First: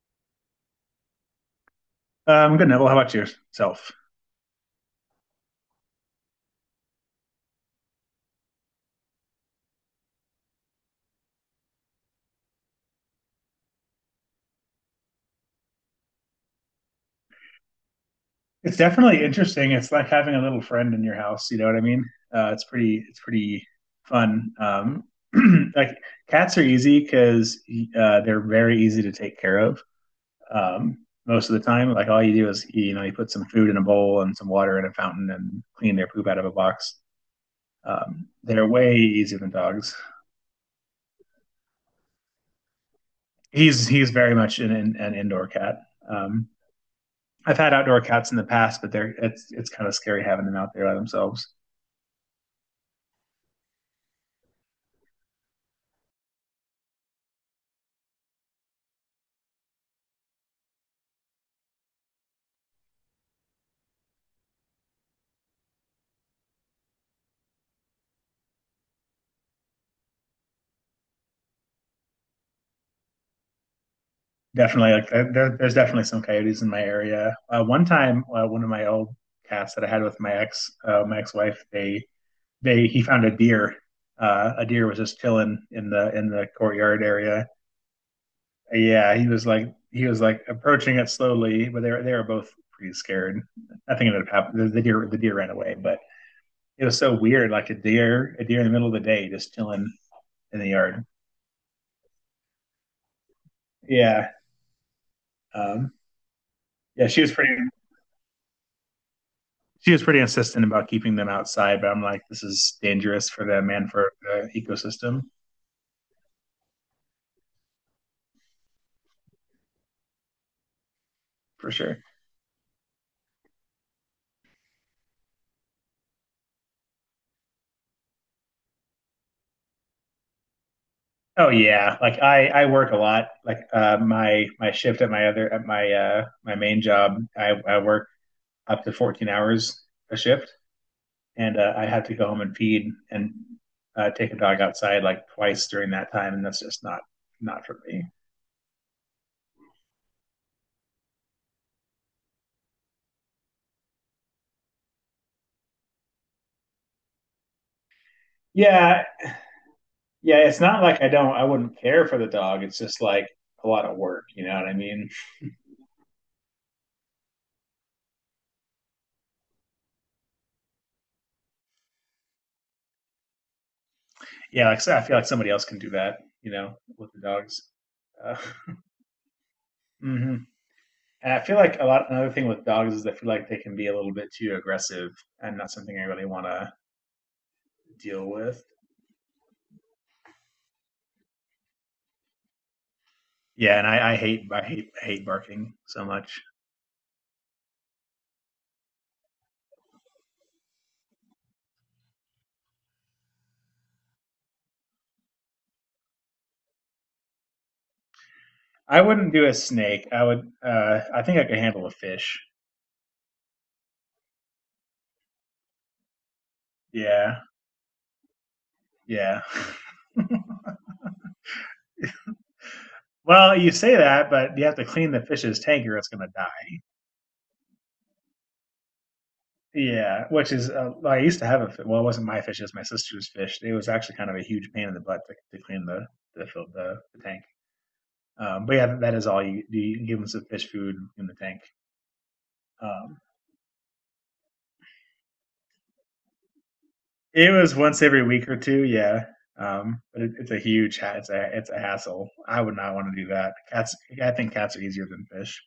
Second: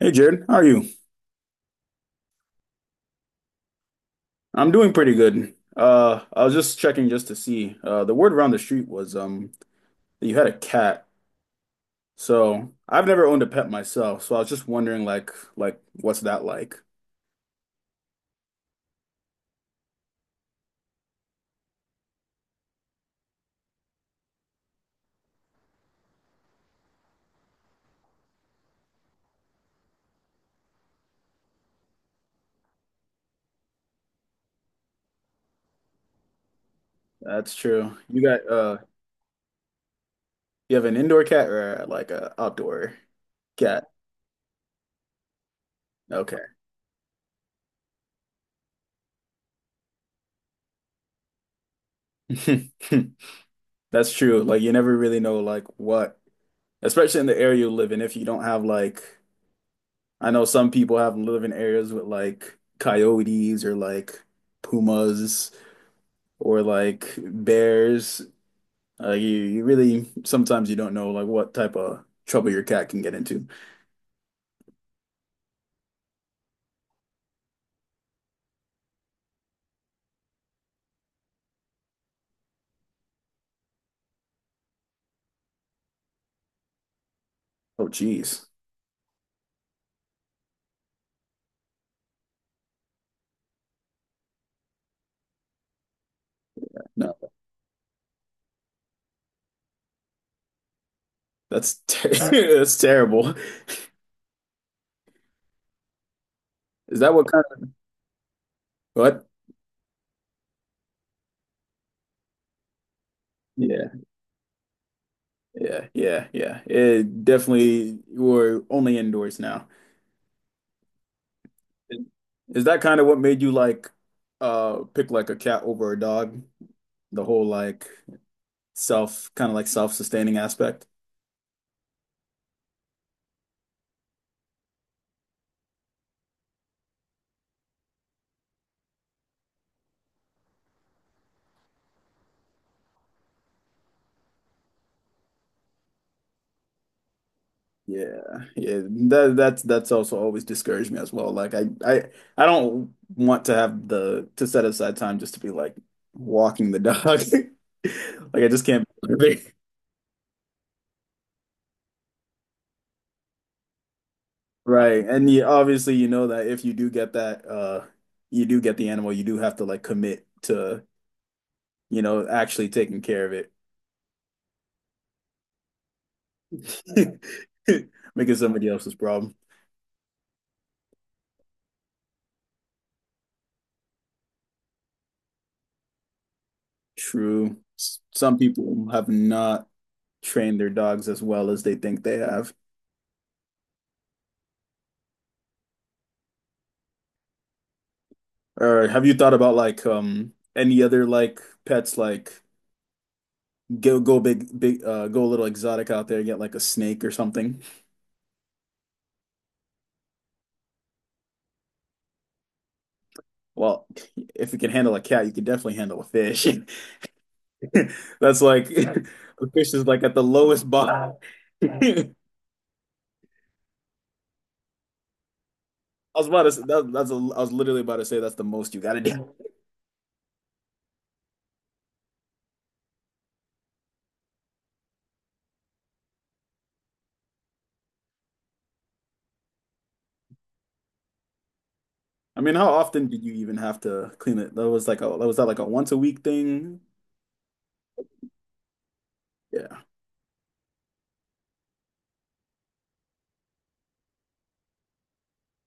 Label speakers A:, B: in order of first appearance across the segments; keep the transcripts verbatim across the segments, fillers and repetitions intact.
A: Hey Jared, how are you?
B: Um, good, Neville. How about yourself?
A: I'm doing pretty good. Uh, I was just checking just to see. Uh, the word around the street was um that you had a cat. So I've never owned a pet myself, so I was just wondering like like what's that like?
B: It's definitely interesting. It's like having a little friend in your house. You know what I mean? Uh, it's pretty. It's pretty fun. Um, like Cats are easy because uh, they're very easy to take care of. Um, most of the time, like all you do is you know you put some food in a bowl and some water in a fountain and clean their poop out of a box.
A: That's true. You
B: Um,
A: got
B: they're
A: uh
B: way easier than dogs.
A: you have an indoor cat or like a outdoor
B: He's
A: cat?
B: he's very much an, an indoor cat. Um,
A: Okay.
B: I've had outdoor cats in the past, but they're it's it's kind of scary having them out there by themselves.
A: That's true. Like you never really know like what, especially in the area you live in, if you don't have like I know some people have live in areas with like coyotes or like pumas, or like bears. Uh, you you really sometimes you don't know like what type of trouble your cat can get into.
B: Definitely, like there, there's definitely some coyotes in my area. Uh, one time, uh, one of my old cats that I had with my ex uh, my ex wife, they they he found a deer. Uh, a deer was just chilling in the in the courtyard area.
A: Oh, geez,
B: Yeah, he was like he was like approaching it slowly, but they were, they were both pretty scared. Nothing ended up happening. The, the deer the deer ran away, but it was
A: no,
B: so weird, like a deer a deer in the middle of the day just chilling in the yard.
A: that's ter that's terrible.
B: Yeah, um,
A: Is
B: yeah,
A: that
B: she
A: what
B: was
A: kind
B: pretty.
A: of what?
B: She was pretty insistent about keeping them outside, but I'm like, this is dangerous for them and
A: Yeah,
B: for the ecosystem
A: yeah, yeah, yeah. It definitely we're only indoors now.
B: for sure.
A: Is that kind of what made you like uh pick like a cat over a dog? The whole like self kind of like self-sustaining aspect?
B: Oh yeah, like I I work a lot. Like uh, my my shift at my other at my uh my main job, I I work up to fourteen hours a shift, and uh, I have to go home and feed and uh, take a dog outside like twice during that time, and that's just not not for me.
A: Yeah, yeah. That that's that's also always discouraged me as well. Like I I I don't want to have the to set aside time just to be like walking the dog. Like I just can't
B: Yeah,
A: be
B: yeah, it's not like I don't I wouldn't care for the dog. It's just like a lot of work, you know what I
A: right.
B: mean?
A: And you obviously you know that if you do get that uh you do get the animal, you do have to like commit to, you know, actually taking care of
B: Yeah, like I feel like somebody else can do that, you know, with
A: it.
B: the dogs.
A: Making
B: Uh,
A: somebody else's problem.
B: hmm And I feel like a lot. Another thing with dogs is I feel like they can be a little bit too aggressive, and not something I really want to
A: True. S-
B: deal
A: Some
B: with.
A: people have not trained their dogs as well as they think they have.
B: Yeah, and I, I hate I hate hate barking so much.
A: Or have you thought about like um any other like pets like go go big big uh go a little exotic out there get like a snake or something?
B: I wouldn't do a snake. I would. Uh, I think I could handle a fish.
A: Well, if you can handle a cat, you can definitely handle a fish.
B: Yeah,
A: That's like a
B: yeah.
A: fish is like at the lowest bottom. I
B: Well, you say that, but you have to clean the fish's tank or it's going
A: was
B: to
A: about to say,
B: die.
A: that, that's a, I was literally about to say that's the most you gotta do.
B: Yeah, which is uh, I used to have a fi- well, it wasn't my fish; it was my sister's fish. It was actually kind of a huge pain in the butt to, to clean the the, fill, the the tank. Um, but yeah, that is all you do. You give them some fish food in the tank.
A: I mean, how often
B: Um,
A: did you even have to clean it? That was like a that was that like a once a week thing?
B: it was once every week or two, yeah.
A: Yeah,
B: Um, but it, it's a huge ha- it's a it's a hassle. I would not want to do that. Cats, I think cats are easier than fish.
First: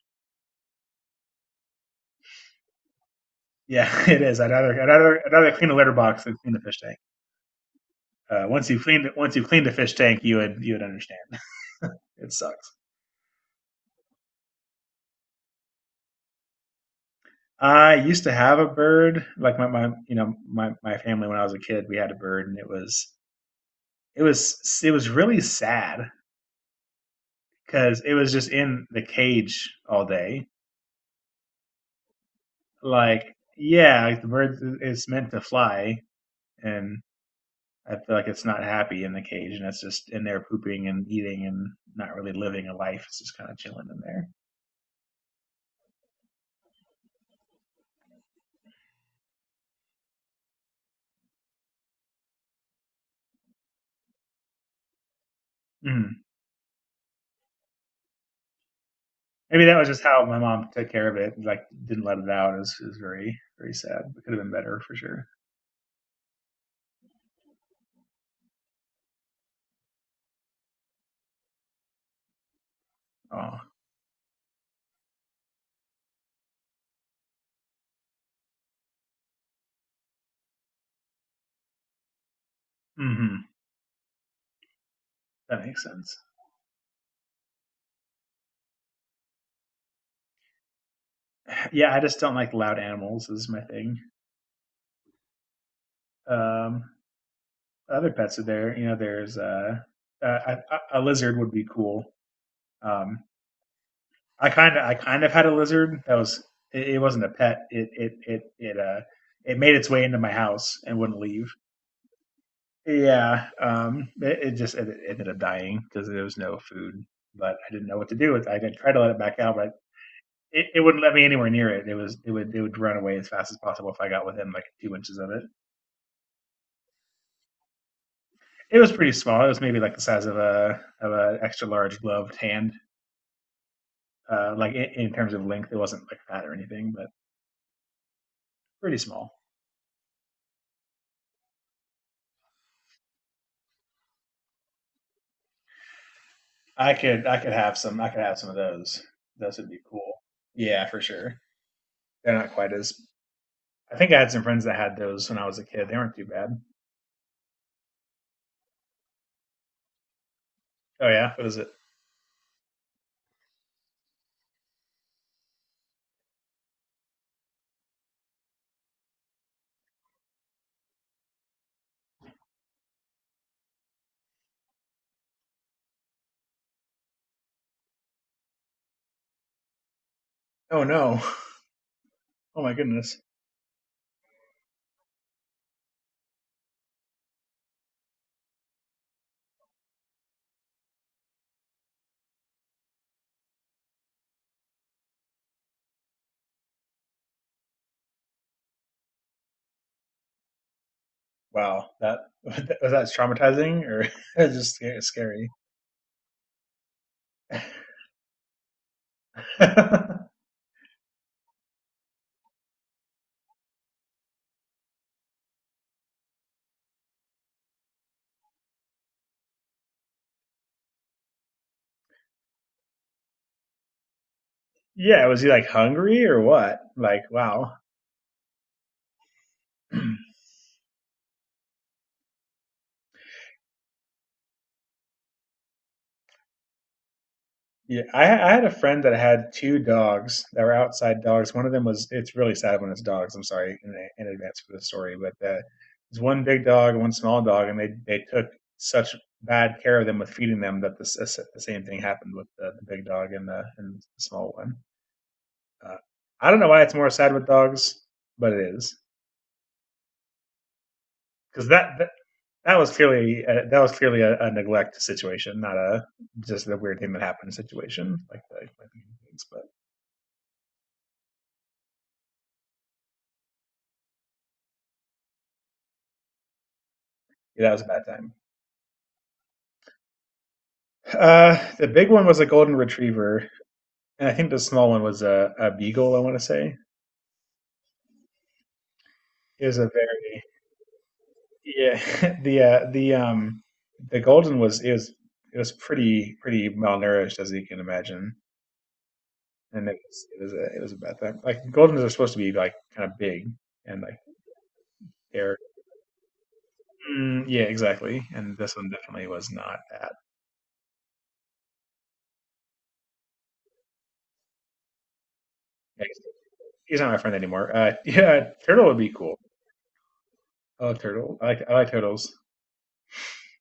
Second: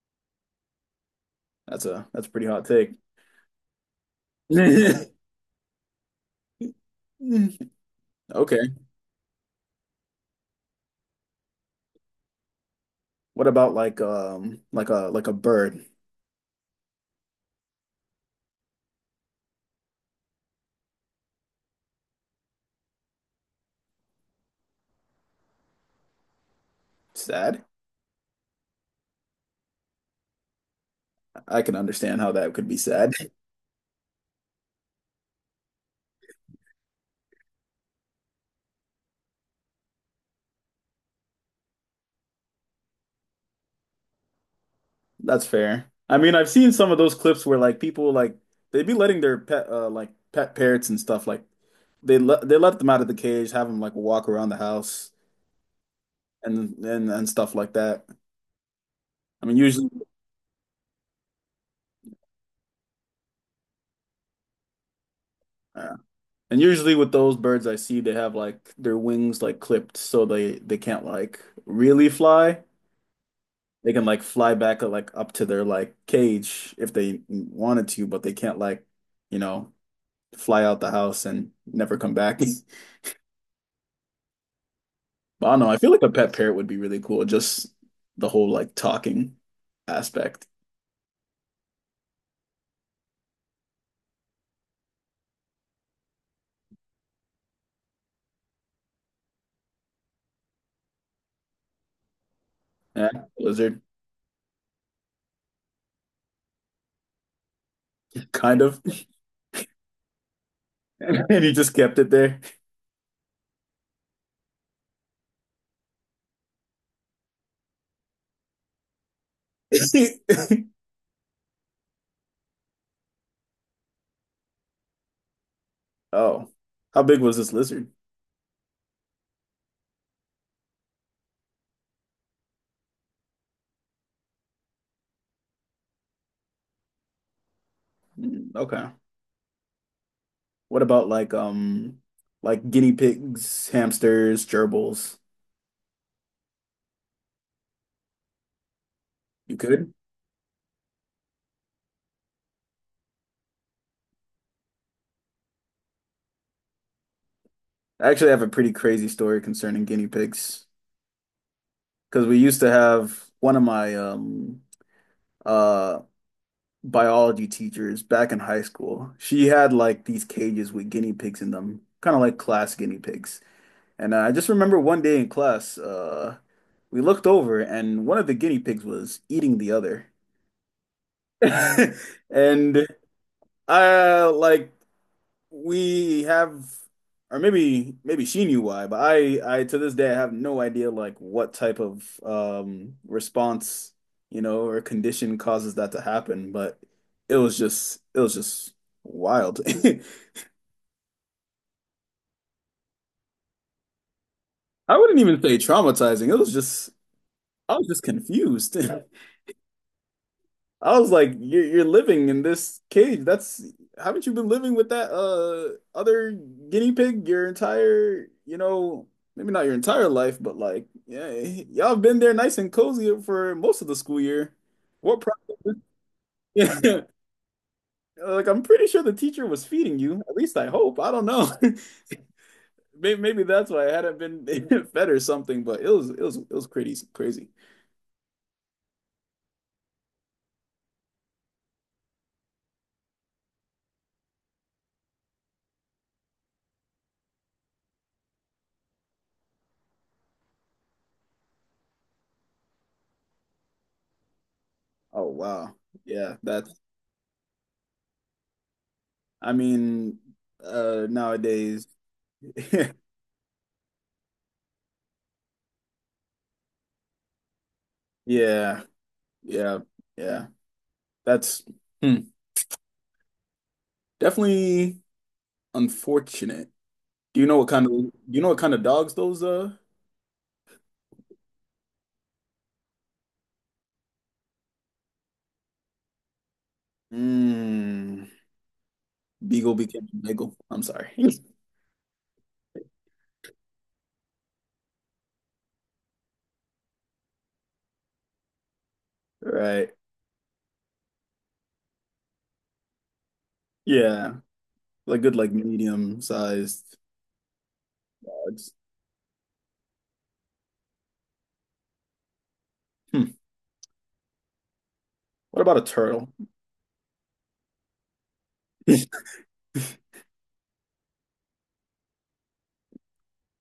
A: that's a that's a pretty hot take.
B: Yeah, it is. I'd rather I'd rather, I'd rather clean the litter box than clean the fish tank. Uh,
A: Okay.
B: once you cleaned once you clean the fish tank, you would you would understand. It sucks.
A: What about like um like a like a bird?
B: I used to have a bird, like my, my you know my my family when I was a kid, we had a bird, and it was it was it was really sad
A: Sad.
B: because it was just in the cage all day.
A: I can understand how that could be sad.
B: Like yeah, like the bird is meant to fly, and I feel like it's not happy in the cage, and it's just in there pooping and eating and not really living a life. It's just kind of chilling in there.
A: That's fair. I mean, I've seen some of those clips where like people like they'd be letting their pet uh like pet parrots and stuff like they let they let them out of the cage, have them like walk around the house
B: Mm.
A: and and and stuff like that. I mean,
B: Maybe that was
A: usually
B: just how my mom took care of it. Like didn't let it out. It was, it was very very sad. It could have been better for sure.
A: uh, and usually with those birds I see they have like their wings like clipped so they they can't like really fly.
B: Oh.
A: They can like fly back uh, like up to their like cage if they wanted to, but they can't like, you know, fly out the house and never come back.
B: Hmm.
A: But I don't
B: That
A: know. I
B: makes
A: feel like a
B: sense.
A: pet parrot would be really cool. Just the whole like talking aspect.
B: Yeah, I just don't like loud animals. Is my thing. Um, other pets are there. You know, there's uh, uh, a, a lizard would be cool.
A: Yeah,
B: Um,
A: lizard,
B: I kind of I kind of had a lizard that was it, it wasn't a pet. It it it
A: kind
B: it
A: of.
B: uh it made its way into my house and wouldn't
A: And
B: leave.
A: he just kept it there.
B: Yeah, um, it, it just it, it ended up dying because there was no food. But I didn't know what to do with. It. I didn't try to let it back out, but it, it wouldn't let me anywhere near it. It was it would It would run away as fast as possible if I got within like two inches of it.
A: Oh, how big was this lizard?
B: It was pretty small. It was maybe like the size of a of an extra large gloved hand. Uh, like in, in terms of length, it wasn't like fat or anything, but
A: Mm, okay.
B: pretty small.
A: What about like um like guinea pigs, hamsters, gerbils?
B: I could I could have some. I could have some of those.
A: You
B: Those would be
A: could?
B: cool. Yeah, for sure. They're not quite as. I think I had some friends that had those when I was a kid. They weren't too bad.
A: I actually have a pretty crazy story concerning guinea pigs.
B: Oh yeah, what is it?
A: Because we used to have one of my um uh biology teachers back in high school. She had like these cages with guinea pigs in them, kind of like class guinea pigs. And I just remember one day in class, uh we looked over and one of the guinea pigs was eating the other.
B: Oh no. Oh my
A: And
B: goodness.
A: I like we have or maybe maybe she knew why, but I I to this day I have no idea like what type of um response, you know, or condition causes that to happen, but it was just it was just wild.
B: Wow. That was that traumatizing or just
A: I wouldn't even
B: scary.
A: say traumatizing. It was just I was just confused. I was like, you're, you're living in this cage. That's Haven't you been living with that uh other guinea pig your entire, you know, maybe not your entire life, but like, yeah, y'all have been there nice and cozy for most of the school year. What
B: Yeah, was he like
A: problem?
B: hungry or what?
A: Yeah.
B: Like wow.
A: Like I'm pretty sure the teacher was feeding you. At least I hope. I don't know. May- Maybe that's why I hadn't been fed or something, but it was it was it was crazy crazy.
B: Yeah, I, I had a friend that had two dogs that were outside dogs. One of them was, it's really sad when it's dogs. I'm sorry in, in advance for the story, but uh, there's one big dog and one small dog, and they, they took such bad care of them with feeding them that the, s- the same thing happened with the, the big dog and the, and the small one.
A: Oh wow.
B: Uh,
A: Yeah,
B: I don't know
A: that's
B: why it's more sad with dogs, but it is
A: I mean uh
B: because
A: nowadays.
B: that, that that was clearly uh that was clearly a, a neglect situation, not a just a weird thing that happened situation like the, like
A: Yeah,
B: the things. But
A: yeah, yeah. That's hmm, definitely unfortunate. Do you know
B: yeah,
A: what
B: that was
A: kind
B: a
A: of
B: bad
A: do
B: time.
A: you know what kind of dogs those uh
B: Uh, the big one was a golden retriever, and I think the small one was a, a beagle. I want to say
A: mm,
B: it
A: beagle
B: was a
A: became a
B: very
A: beagle. I'm sorry.
B: yeah the uh, the um the golden was it was it was pretty pretty malnourished as you can imagine, and
A: Right.
B: it was it was a, it was a bad thing. Like goldens are supposed to be like kind of big and like
A: Yeah. Like good like
B: they're
A: medium sized
B: mm, yeah exactly, and
A: dogs.
B: this one definitely was not that.
A: Hmm. What about a
B: Yeah, he's
A: turtle?
B: he's not my friend anymore. Uh, yeah, turtle would be cool. I love turtle. I like I like turtles.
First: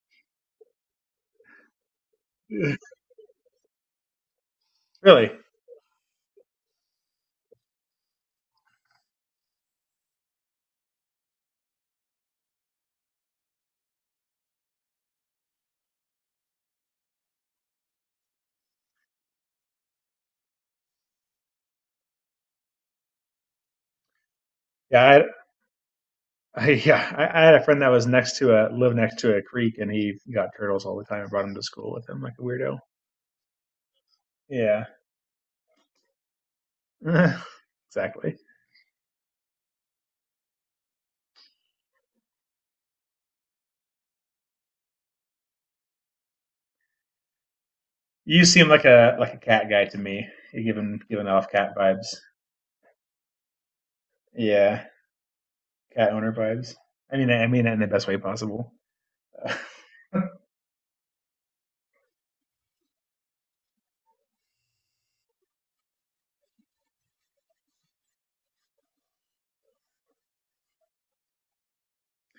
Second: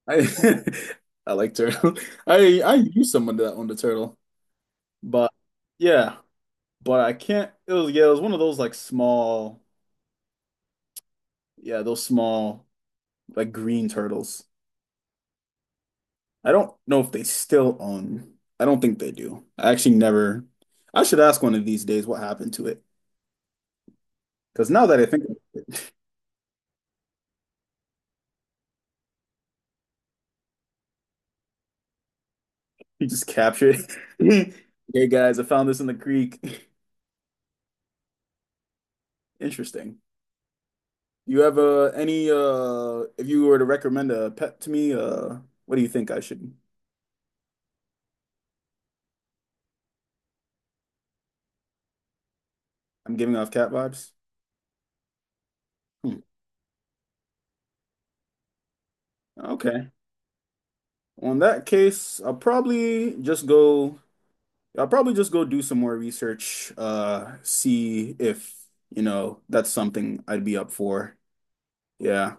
A: I I like turtle. I I knew someone that owned a turtle,
B: Really.
A: but yeah, but I can't. It was yeah, it was one of those like small, yeah, those small like green turtles. I don't know if they still own. I don't think they do. I actually never. I should ask one of these days what happened to it. Because now that
B: Yeah,
A: I think
B: I, I, yeah, I, I had a friend that was next to a lived next to a creek, and he got turtles all the time and brought them to school with him like a weirdo.
A: he just captured it.
B: Yeah,
A: Hey guys, I found this in the creek.
B: exactly.
A: Interesting. You have uh, any uh if you were to recommend a pet to me, uh what do you think I should?
B: You seem like a like a cat guy to me. You're giving giving off cat vibes.
A: I'm giving off cat vibes.
B: Yeah, cat
A: Hmm.
B: owner vibes. I mean, I mean that in the best way possible. Uh,
A: Okay. Well, in that case, I'll probably just go I'll probably just go do some more research, uh, see if, you know, that's something I'd be up for. Yeah.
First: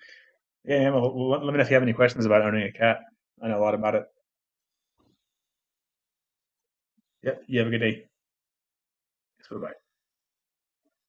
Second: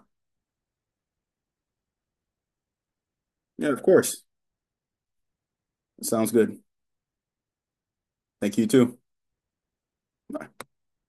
B: yeah, well, let let me know if you have any questions about owning a cat. I know a
A: Yeah,
B: lot
A: of
B: about it.
A: course. Sounds good.
B: Yep. You have a good day.
A: Thank you too.
B: Bye bye.
A: Bye.